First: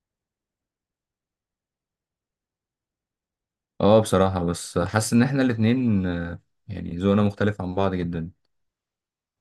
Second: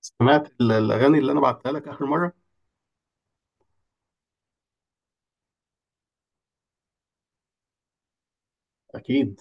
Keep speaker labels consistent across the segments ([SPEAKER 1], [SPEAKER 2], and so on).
[SPEAKER 1] سمعت الاغاني اللي انا بعتها لك اخر مره.
[SPEAKER 2] اه، بصراحة بس حاسس ان احنا الاتنين، يعني ذوقنا مختلف عن بعض جدا.
[SPEAKER 1] اكيد.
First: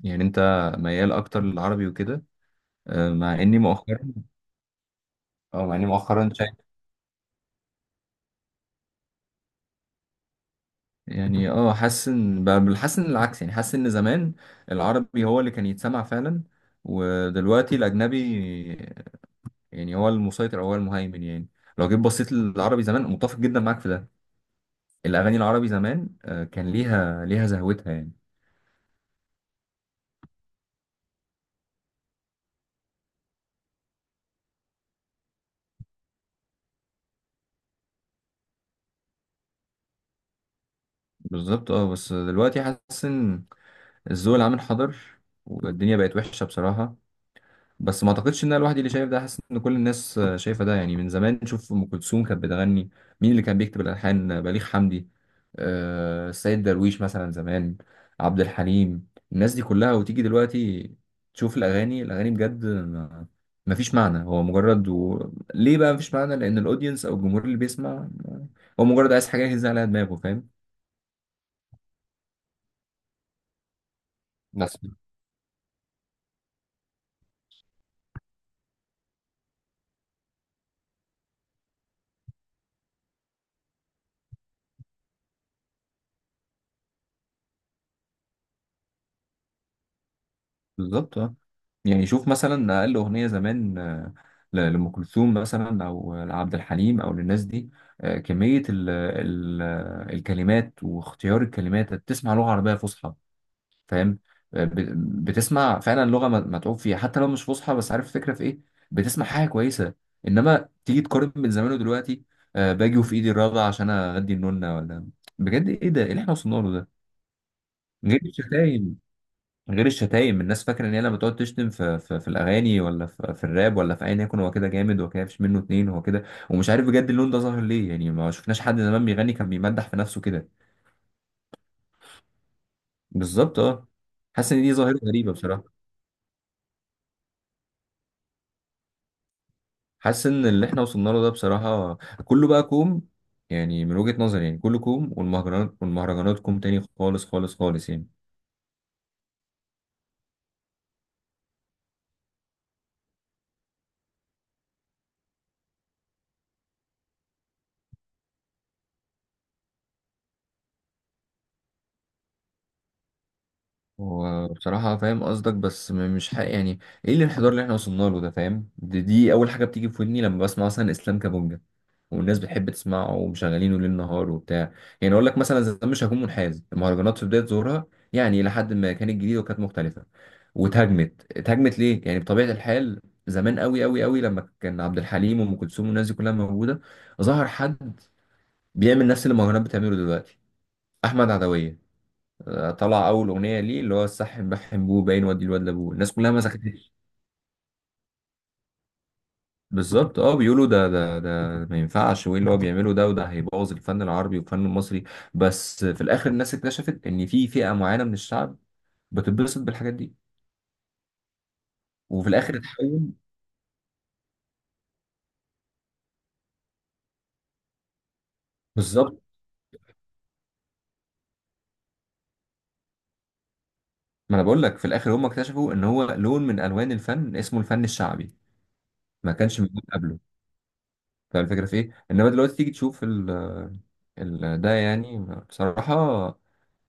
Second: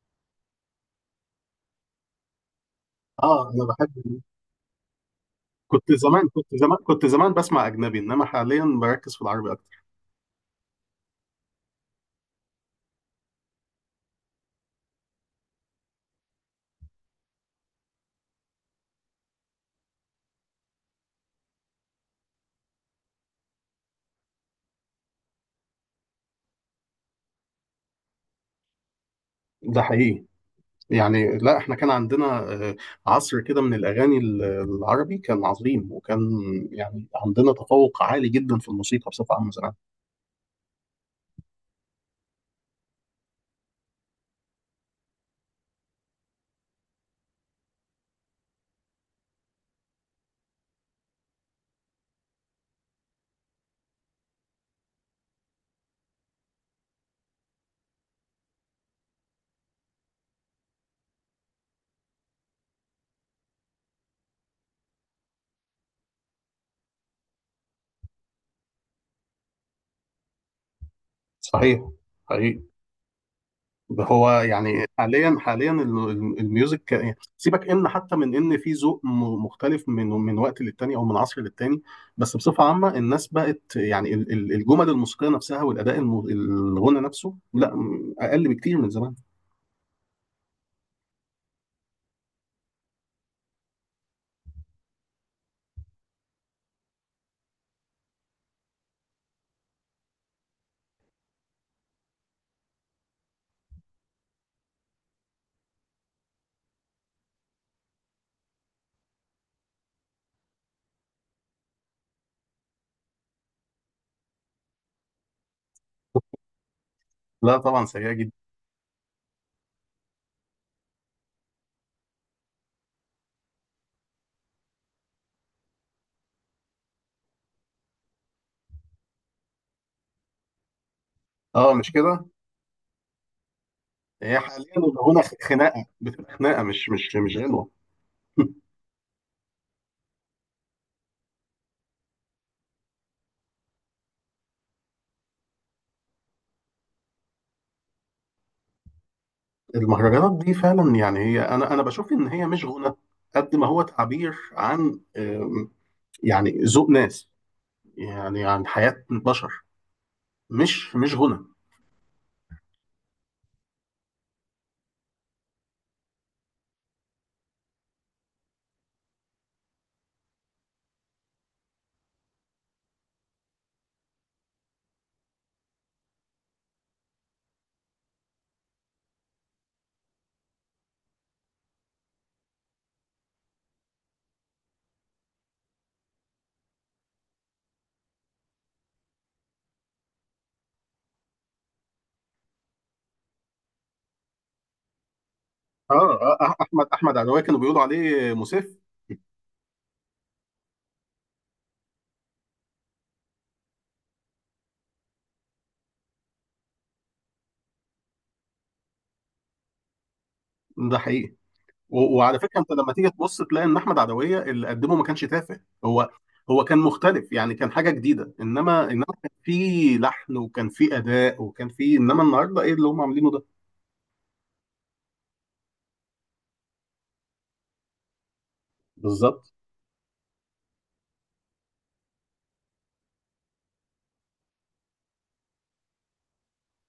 [SPEAKER 2] يعني انت ميال اكتر للعربي وكده. آه، مع
[SPEAKER 1] اه،
[SPEAKER 2] اني
[SPEAKER 1] انا
[SPEAKER 2] مؤخرا
[SPEAKER 1] بحب.
[SPEAKER 2] اه مع اني
[SPEAKER 1] كنت زمان
[SPEAKER 2] مؤخرا
[SPEAKER 1] كنت
[SPEAKER 2] شايف.
[SPEAKER 1] زمان كنت زمان بسمع اجنبي، انما حاليا بركز في العربي اكتر.
[SPEAKER 2] يعني حاسس ان العكس، يعني حاسس ان زمان العربي هو اللي كان يتسمع فعلا، ودلوقتي الاجنبي يعني هو المسيطر او هو المهيمن يعني. لو جيت بصيت للعربي زمان متفق جدا معاك في ده. الاغاني العربي زمان كان ليها زهوتها يعني.
[SPEAKER 1] ده حقيقي. يعني لا، احنا كان عندنا آه، عصر كده من الاغاني العربي كان عظيم، وكان يعني عندنا تفوق عالي جدا في الموسيقى بصفه عامه زمان.
[SPEAKER 2] بالظبط، اه. بس دلوقتي حاسس ان الذوق العام انحدر، والدنيا بقت وحشه بصراحه. بس ما اعتقدش ان انا لوحدي اللي شايف ده، حاسس ان كل الناس شايفه ده يعني. من زمان نشوف ام كلثوم كانت بتغني، مين اللي كان بيكتب الالحان؟ بليغ حمدي، السيد درويش مثلا زمان، عبد الحليم، الناس دي كلها. وتيجي دلوقتي تشوف الاغاني، الاغاني بجد ما فيش معنى، ليه بقى ما فيش معنى؟ لان الاودينس او الجمهور اللي بيسمع هو مجرد عايز حاجه يهز عليها دماغه، فاهم.
[SPEAKER 1] صحيح. حقيقي. هو
[SPEAKER 2] بس.
[SPEAKER 1] يعني حاليا الميوزك، سيبك ان حتى من ان في ذوق مختلف من وقت للتاني او من عصر للتاني. بس بصفه عامه الناس بقت، يعني الجمل الموسيقيه نفسها والاداء الغنى نفسه، لا اقل بكتير من زمان.
[SPEAKER 2] بالظبط، اه. يعني شوف مثلا اقل اغنيه زمان لام كلثوم مثلا، او لعبد الحليم، او للناس دي. كميه ال ال الكلمات واختيار الكلمات، بتسمع لغه عربيه فصحى، فاهم. بتسمع فعلا لغه متعوب فيها، حتى لو مش فصحى بس عارف الفكره في ايه. بتسمع حاجه كويسه، انما تيجي تقارن بين زمان ودلوقتي. باجي وفي ايدي الرابعه عشان اغدي النونه ولا، بجد ايه ده؟ ايه اللي احنا وصلنا له ده؟
[SPEAKER 1] لا طبعا، سيئه
[SPEAKER 2] غير
[SPEAKER 1] جدا.
[SPEAKER 2] الشتايم، غير الشتايم الناس فاكره ان هي لما تقعد تشتم في الاغاني، ولا في الراب، ولا في ايا يكن، هو كده جامد، هو كده مفيش منه اتنين، هو كده. ومش عارف بجد اللون ده ظاهر ليه، يعني ما شفناش حد زمان بيغني كان بيمدح في نفسه كده.
[SPEAKER 1] اه، مش كده.
[SPEAKER 2] بالظبط، اه.
[SPEAKER 1] هي
[SPEAKER 2] حاسس ان
[SPEAKER 1] حاليا
[SPEAKER 2] دي ظاهره
[SPEAKER 1] الغنى
[SPEAKER 2] غريبه بصراحه.
[SPEAKER 1] خناقه، بتبقى خناقه مش غنوه.
[SPEAKER 2] حاسس ان اللي احنا وصلنا له ده بصراحه كله بقى كوم. يعني من وجهه نظري، يعني كله كوم، والمهرجانات كوم تاني، خالص خالص خالص يعني.
[SPEAKER 1] المهرجانات دي فعلا، يعني هي انا بشوف ان هي مش غنى، قد ما هو تعبير عن، يعني ذوق ناس، يعني عن حياة بشر، مش غنى.
[SPEAKER 2] وبصراحة فاهم قصدك، بس مش حق يعني. ايه الانحدار اللي احنا وصلنا له ده؟ فاهم، دي اول حاجة بتيجي في ودني لما بسمع مثلا اسلام كابونجا، والناس بتحب تسمعه ومشغلينه ليل نهار وبتاع. يعني اقول لك، مثلا زمان مش هكون منحاز، المهرجانات في بدايه ظهورها يعني الى حد ما كانت جديده وكانت مختلفه. اتهاجمت ليه يعني بطبيعه الحال. زمان قوي قوي قوي، لما كان عبد الحليم وام كلثوم والناس دي كلها موجوده، ظهر حد بيعمل نفس اللي المهرجانات بتعمله دلوقتي، احمد عدويه. طلع اول اغنيه ليه، اللي هو السح بحم بوه باين ودي الواد لابوه، الناس كلها
[SPEAKER 1] اه.
[SPEAKER 2] ما
[SPEAKER 1] احمد
[SPEAKER 2] سكتتش.
[SPEAKER 1] احمد عدوية كانوا بيقولوا عليه مسيف.
[SPEAKER 2] بالظبط، اه. بيقولوا ده ما ينفعش، وايه اللي هو بيعمله ده، وده هيبوظ الفن العربي والفن المصري. بس في الاخر الناس اكتشفت ان في فئة معينة من الشعب بتتبسط بالحاجات دي،
[SPEAKER 1] ده حقيقي.
[SPEAKER 2] وفي
[SPEAKER 1] وعلى
[SPEAKER 2] الاخر
[SPEAKER 1] فكره انت لما
[SPEAKER 2] اتحول.
[SPEAKER 1] تيجي تبص، تلاقي ان احمد عدويه اللي قدمه ما كانش تافه هو. هو كان مختلف، يعني كان حاجه جديده، انما
[SPEAKER 2] بالظبط.
[SPEAKER 1] كان في لحن وكان في اداء وكان في، انما النهارده ايه اللي هم عاملينه ده؟
[SPEAKER 2] ما انا بقول لك، في الاخر هم اكتشفوا ان هو لون من الوان الفن اسمه الفن الشعبي، ما
[SPEAKER 1] بالظبط.
[SPEAKER 2] كانش موجود قبله. فالفكرة في ايه؟ انما دلوقتي تيجي تشوف ده يعني، بصراحة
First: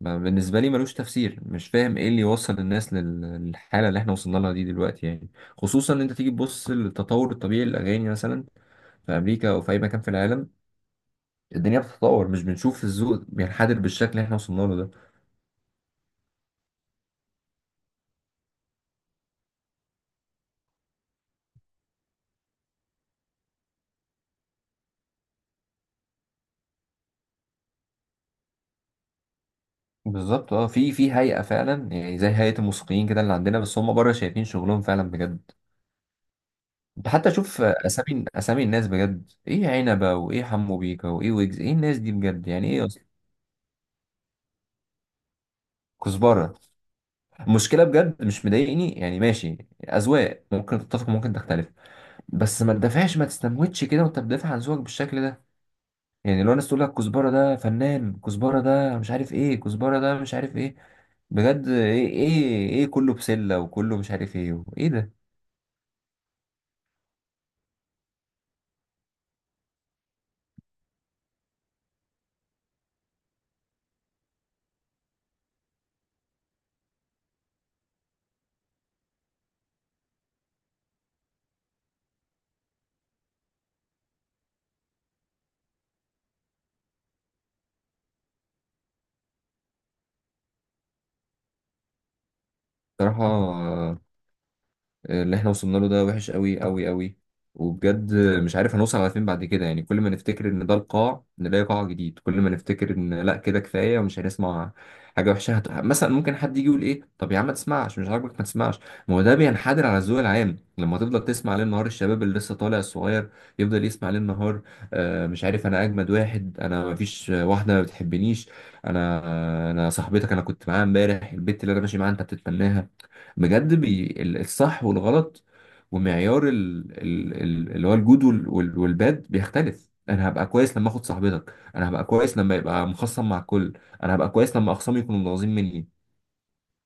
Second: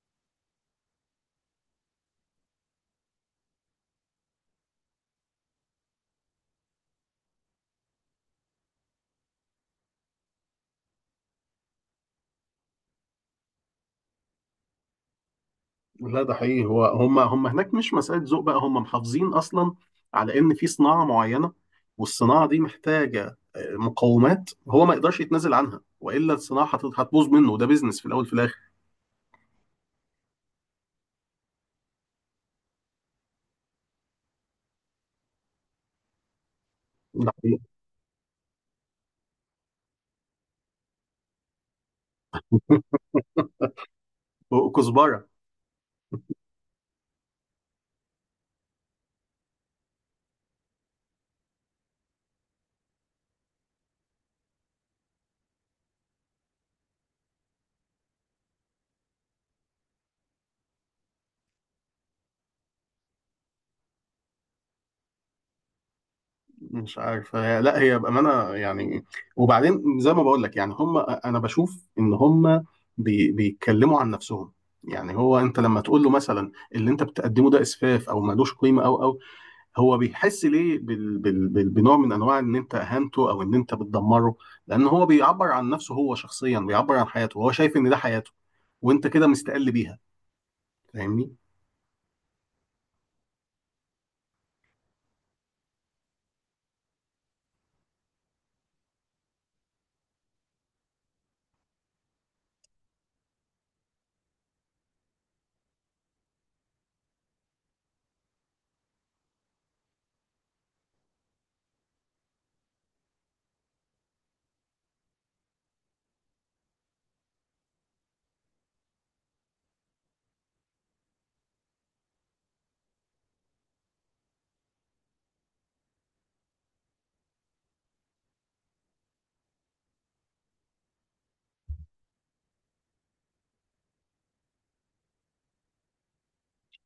[SPEAKER 2] بالنسبة لي ملوش تفسير، مش فاهم ايه اللي يوصل الناس للحالة اللي احنا وصلنا لها دي دلوقتي يعني. خصوصا ان انت تيجي تبص للتطور الطبيعي للأغاني مثلا في أمريكا أو في أي مكان في العالم، الدنيا بتتطور، مش بنشوف الذوق بينحدر بالشكل اللي احنا وصلنا له ده.
[SPEAKER 1] لا، ده حقيقي، هو هم هناك مش مسألة ذوق بقى، هم محافظين أصلا على إن في صناعة معينة، والصناعة دي محتاجة مقومات هو ما يقدرش يتنازل عنها، وإلا الصناعة هتبوظ منه، ده بيزنس في الأول في الآخر.
[SPEAKER 2] بالظبط، اه. في هيئة فعلا يعني، زي هيئة الموسيقيين كده اللي عندنا، بس هم بره شايفين شغلهم فعلا بجد. انت
[SPEAKER 1] ده
[SPEAKER 2] حتى شوف
[SPEAKER 1] حقيقي.
[SPEAKER 2] أسامي أسامي الناس بجد، ايه عنبة وايه حمو بيكا وايه ويجز، ايه الناس دي بجد، يعني ايه أصلا؟
[SPEAKER 1] وكزبرة.
[SPEAKER 2] كزبرة. المشكله بجد مش مضايقني يعني، ماشي، اذواق ممكن تتفق ممكن تختلف. بس ما تدافعش، ما تستموتش كده وانت بتدافع عن ذوقك بالشكل ده. يعني لو الناس تقول لك كزبره ده فنان، كزبره ده مش عارف ايه، كزبره ده مش عارف ايه. بجد ايه كله بسله، وكله مش عارف ايه، ايه ده؟
[SPEAKER 1] مش عارف لا، هي بأمانة يعني. وبعدين زي ما بقول لك، يعني هم، أنا بشوف إن هم بيتكلموا عن نفسهم. يعني هو أنت لما تقول له مثلا اللي أنت بتقدمه ده إسفاف أو ملوش قيمة أو. هو بيحس ليه بنوع من انواع ان انت اهنته، او ان انت بتدمره، لان هو بيعبر عن نفسه، هو شخصيا بيعبر عن حياته، هو شايف ان ده حياته، وانت كده مستقل بيها. فاهمني؟
[SPEAKER 2] بصراحه اللي احنا وصلنا له ده وحش قوي قوي قوي. وبجد مش عارف هنوصل على فين بعد كده يعني، كل ما نفتكر ان ده القاع نلاقي قاع جديد، كل ما نفتكر ان لا كده كفايه ومش هنسمع حاجه وحشه مثلا ممكن حد يجي يقول ايه، طب يا عم ما تسمعش مش عاجبك ما تسمعش. ما هو ده بينحدر على الذوق العام، لما تفضل تسمع ليل نهار، الشباب اللي لسه طالع الصغير يفضل يسمع ليل نهار، آه مش عارف انا اجمد واحد، انا ما فيش واحده ما بتحبنيش، انا صاحبتك، انا كنت معاها امبارح البت اللي انا ماشي معاها انت بتتمناها. بجد الصح والغلط، ومعيار اللي هو الجود والباد بيختلف. انا هبقى كويس لما اخد صاحبتك، انا هبقى كويس لما يبقى مخصم مع الكل، انا هبقى كويس لما اخصامي يكونوا متغاظين مني،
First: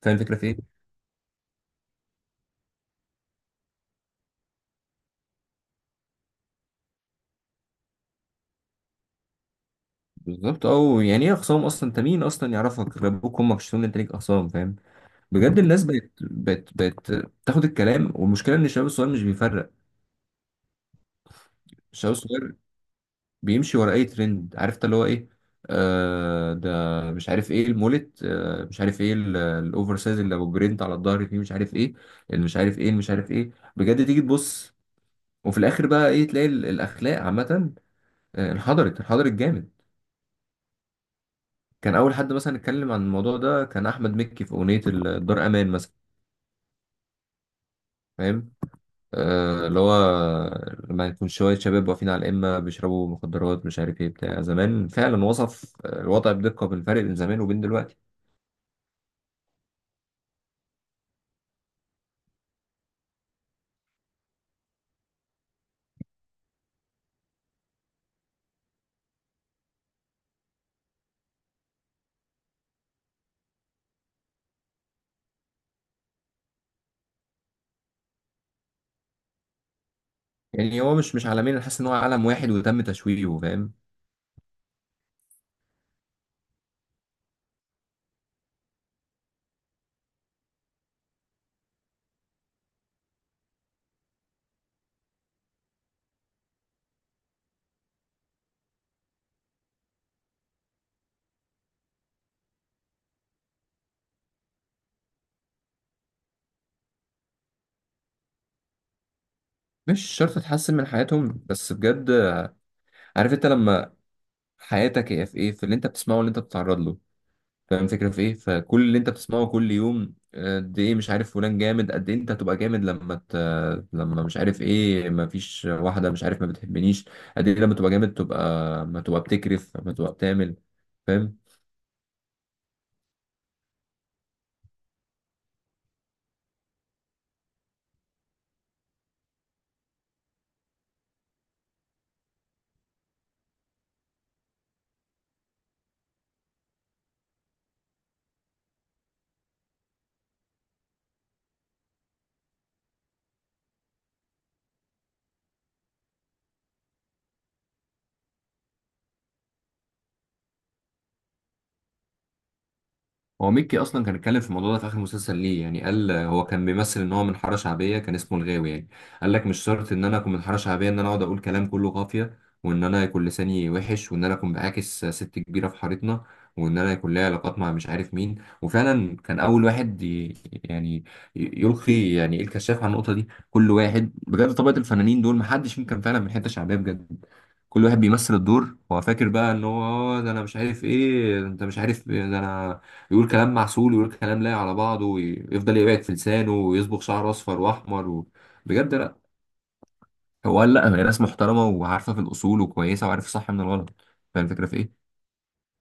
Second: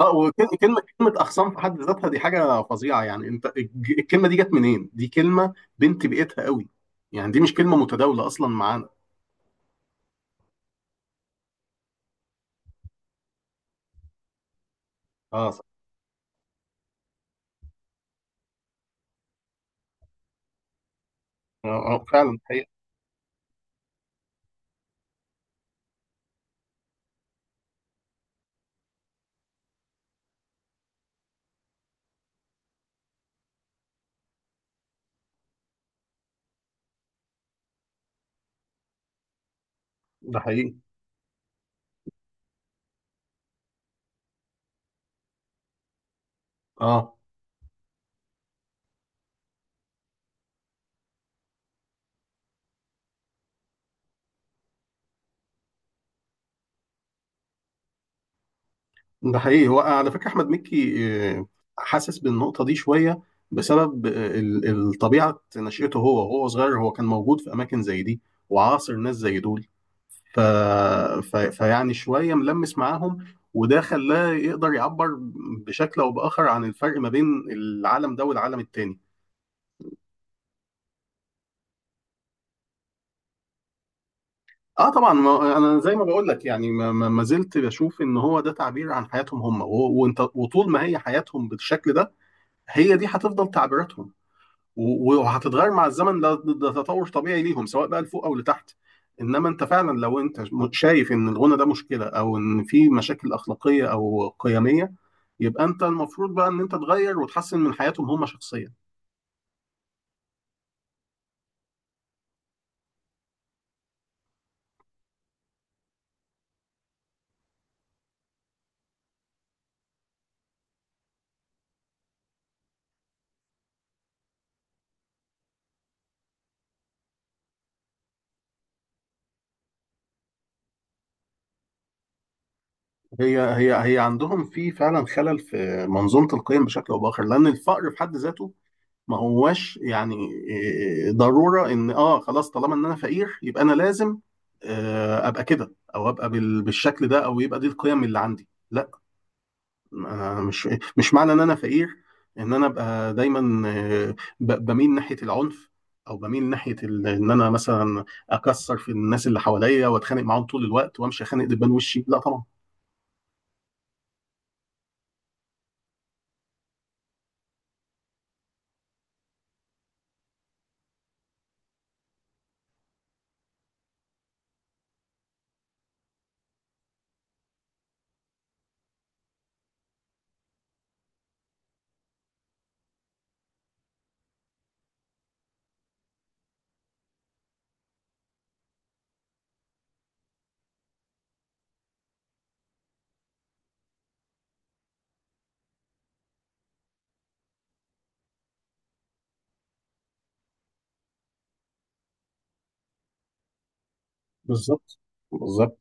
[SPEAKER 1] اه،
[SPEAKER 2] فاهم الفكره في ايه.
[SPEAKER 1] وكلمه اخصام في حد ذاتها دي حاجه فظيعه، يعني انت الكلمه دي جت منين؟ دي كلمه بنت بيئتها قوي، يعني دي مش كلمه متداوله اصلا معانا.
[SPEAKER 2] بالظبط، او يعني ايه اخصام اصلا؟ انت مين اصلا يعرفك غير ابوك وامك؟ شتون انت ليك اخصام؟ فاهم.
[SPEAKER 1] اه،
[SPEAKER 2] بجد
[SPEAKER 1] صح.
[SPEAKER 2] الناس بقت تاخد الكلام، والمشكله ان الشباب الصغير مش بيفرق. الشباب
[SPEAKER 1] فعلا، ده
[SPEAKER 2] الصغير
[SPEAKER 1] حقيقي.
[SPEAKER 2] بيمشي ورا اي ترند، عرفت اللي هو ايه؟ ده مش عارف ايه المولت، مش عارف ايه الاوفر سايز اللي ابو جرينت على الظهر فيه، مش عارف ايه، اللي مش عارف ايه، اللي مش عارف ايه. بجد تيجي تبص وفي الاخر بقى ايه؟ تلاقي الاخلاق عامه انحدرت انحدرت جامد.
[SPEAKER 1] ده حقيقي.
[SPEAKER 2] كان اول حد مثلا اتكلم عن الموضوع ده كان احمد مكي في اغنيه الدار امان مثلا.
[SPEAKER 1] اه.
[SPEAKER 2] فاهم، اللي هو لما يكون شويه شباب واقفين على القمه بيشربوا مخدرات مش عارف ايه بتاع زمان، فعلا وصف الوضع بدقه، بالفرق بين زمان وبين دلوقتي.
[SPEAKER 1] ده حقيقي. هو على فكرة أحمد مكي آه، حاسس بالنقطة دي شوية، بسبب الطبيعة نشأته، هو وهو صغير هو كان موجود في أماكن زي دي، وعاصر ناس زي دول، ف... فيعني شوية ملمس معاهم، وده خلاه يقدر يعبر بشكل أو بآخر عن الفرق ما بين العالم ده والعالم التاني.
[SPEAKER 2] يعني هو مش عالمين، انا حاسس ان هو عالم واحد وتم تشويهه، فاهم.
[SPEAKER 1] اه طبعا، ما انا زي ما بقول لك، يعني ما زلت بشوف ان هو ده تعبير عن حياتهم هم. وانت، وطول ما هي حياتهم بالشكل ده، هي دي هتفضل تعبيراتهم، وهتتغير مع الزمن، ده تطور طبيعي ليهم، سواء بقى لفوق او لتحت. انما انت فعلا، لو انت شايف ان الغنى ده مشكله، او ان في مشاكل اخلاقيه او قيميه، يبقى انت المفروض بقى ان انت تغير وتحسن من حياتهم هم شخصيا.
[SPEAKER 2] مش شرط تحسن من حياتهم بس بجد، عارف انت لما حياتك هي في ايه، في اللي انت بتسمعه واللي انت بتتعرض له، فاهم الفكره في ايه. فكل اللي انت بتسمعه كل يوم قد ايه مش عارف فلان جامد، قد ايه انت هتبقى جامد لما مش عارف ايه، ما فيش واحده مش عارف ما بتحبنيش، قد ايه لما تبقى جامد، تبقى ما تبقى بتكرف، ما تبقى بتعمل، فاهم.
[SPEAKER 1] هي عندهم في فعلا خلل في منظومه القيم بشكل او باخر، لان الفقر في حد ذاته ما هواش، يعني إيه، ضروره ان، اه خلاص، طالما ان انا فقير يبقى انا لازم ابقى كده، او ابقى بالشكل ده، او يبقى دي القيم اللي عندي. لا، ما- مش مش معنى ان انا فقير ان انا ابقى دايما بميل ناحيه العنف، او بميل ناحيه ان انا مثلا اكسر في الناس اللي حواليا واتخانق معاهم طول الوقت، وامشي اخانق دبان وشي، لا طبعا.
[SPEAKER 2] هو ميكي اصلا كان اتكلم في الموضوع ده في اخر مسلسل ليه يعني، قال هو كان بيمثل ان هو من حاره شعبيه، كان اسمه الغاوي يعني. قال لك مش شرط ان انا اكون من حاره شعبيه ان انا اقعد اقول كلام كله قافيه، وان انا يكون لساني وحش، وان انا اكون بعاكس ست كبيره في حارتنا، وان انا يكون ليا علاقات مع مش عارف مين. وفعلا كان اول واحد يعني ي- يلقي يعني إيه الكشاف على النقطه دي. كل واحد بجد، طبقه الفنانين دول محدش فيهم كان فعلا من حته شعبيه بجد. كل واحد بيمثل الدور، هو فاكر بقى ان هو ده انا مش عارف ايه، ده انت مش عارف إيه، ده انا يقول كلام معسول، ويقول كلام لايق على بعضه، ويفضل يقعد في لسانه، ويصبغ شعره اصفر واحمر بجد لا. هو قال لا، هي ناس محترمه وعارفه في الاصول وكويسه وعارفه الصح من الغلط، فاهم الفكره في
[SPEAKER 1] بالظبط،
[SPEAKER 2] ايه؟
[SPEAKER 1] بالظبط.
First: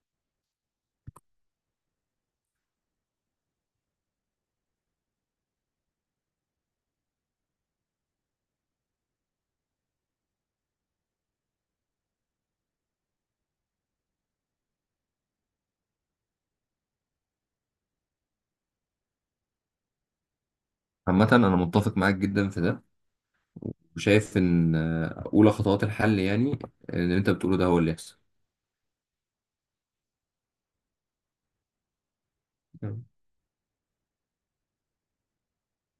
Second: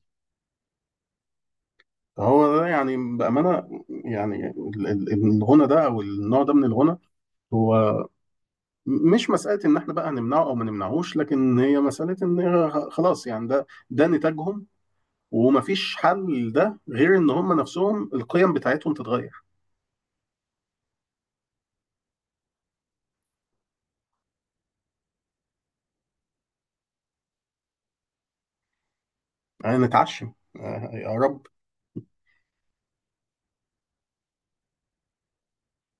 [SPEAKER 1] هو ده، يعني بامانه، يعني الغنى ده او النوع ده من الغنى هو مش مساله ان احنا بقى هنمنعه او ما نمنعهوش، لكن هي مساله ان خلاص، يعني ده نتاجهم، ومفيش حل ده غير ان هم نفسهم القيم بتاعتهم تتغير.
[SPEAKER 2] عامة أنا متفق معاك جدا في ده، وشايف إن أولى خطوات الحل يعني اللي أنت بتقوله ده هو اللي يحصل.
[SPEAKER 1] يعني نتعشم، يا رب.
[SPEAKER 2] تمام.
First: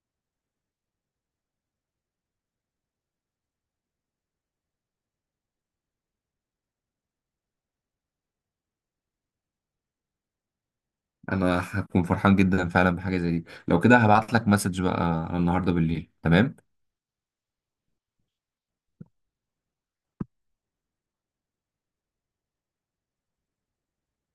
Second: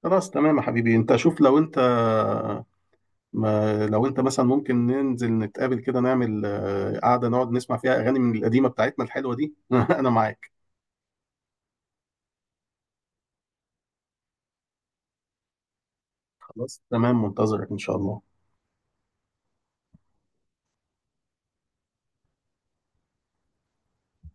[SPEAKER 1] خلاص تمام يا حبيبي. انت شوف، لو انت ما لو انت مثلا ممكن ننزل نتقابل كده، نعمل قعده نقعد نسمع فيها اغاني من القديمه بتاعتنا الحلوه دي. انا معاك.
[SPEAKER 2] أنا هكون فرحان جدا فعلا بحاجة زي دي، لو كده هبعت لك مسج بقى النهاردة بالليل، تمام؟
[SPEAKER 1] خلاص تمام، منتظرك ان شاء الله.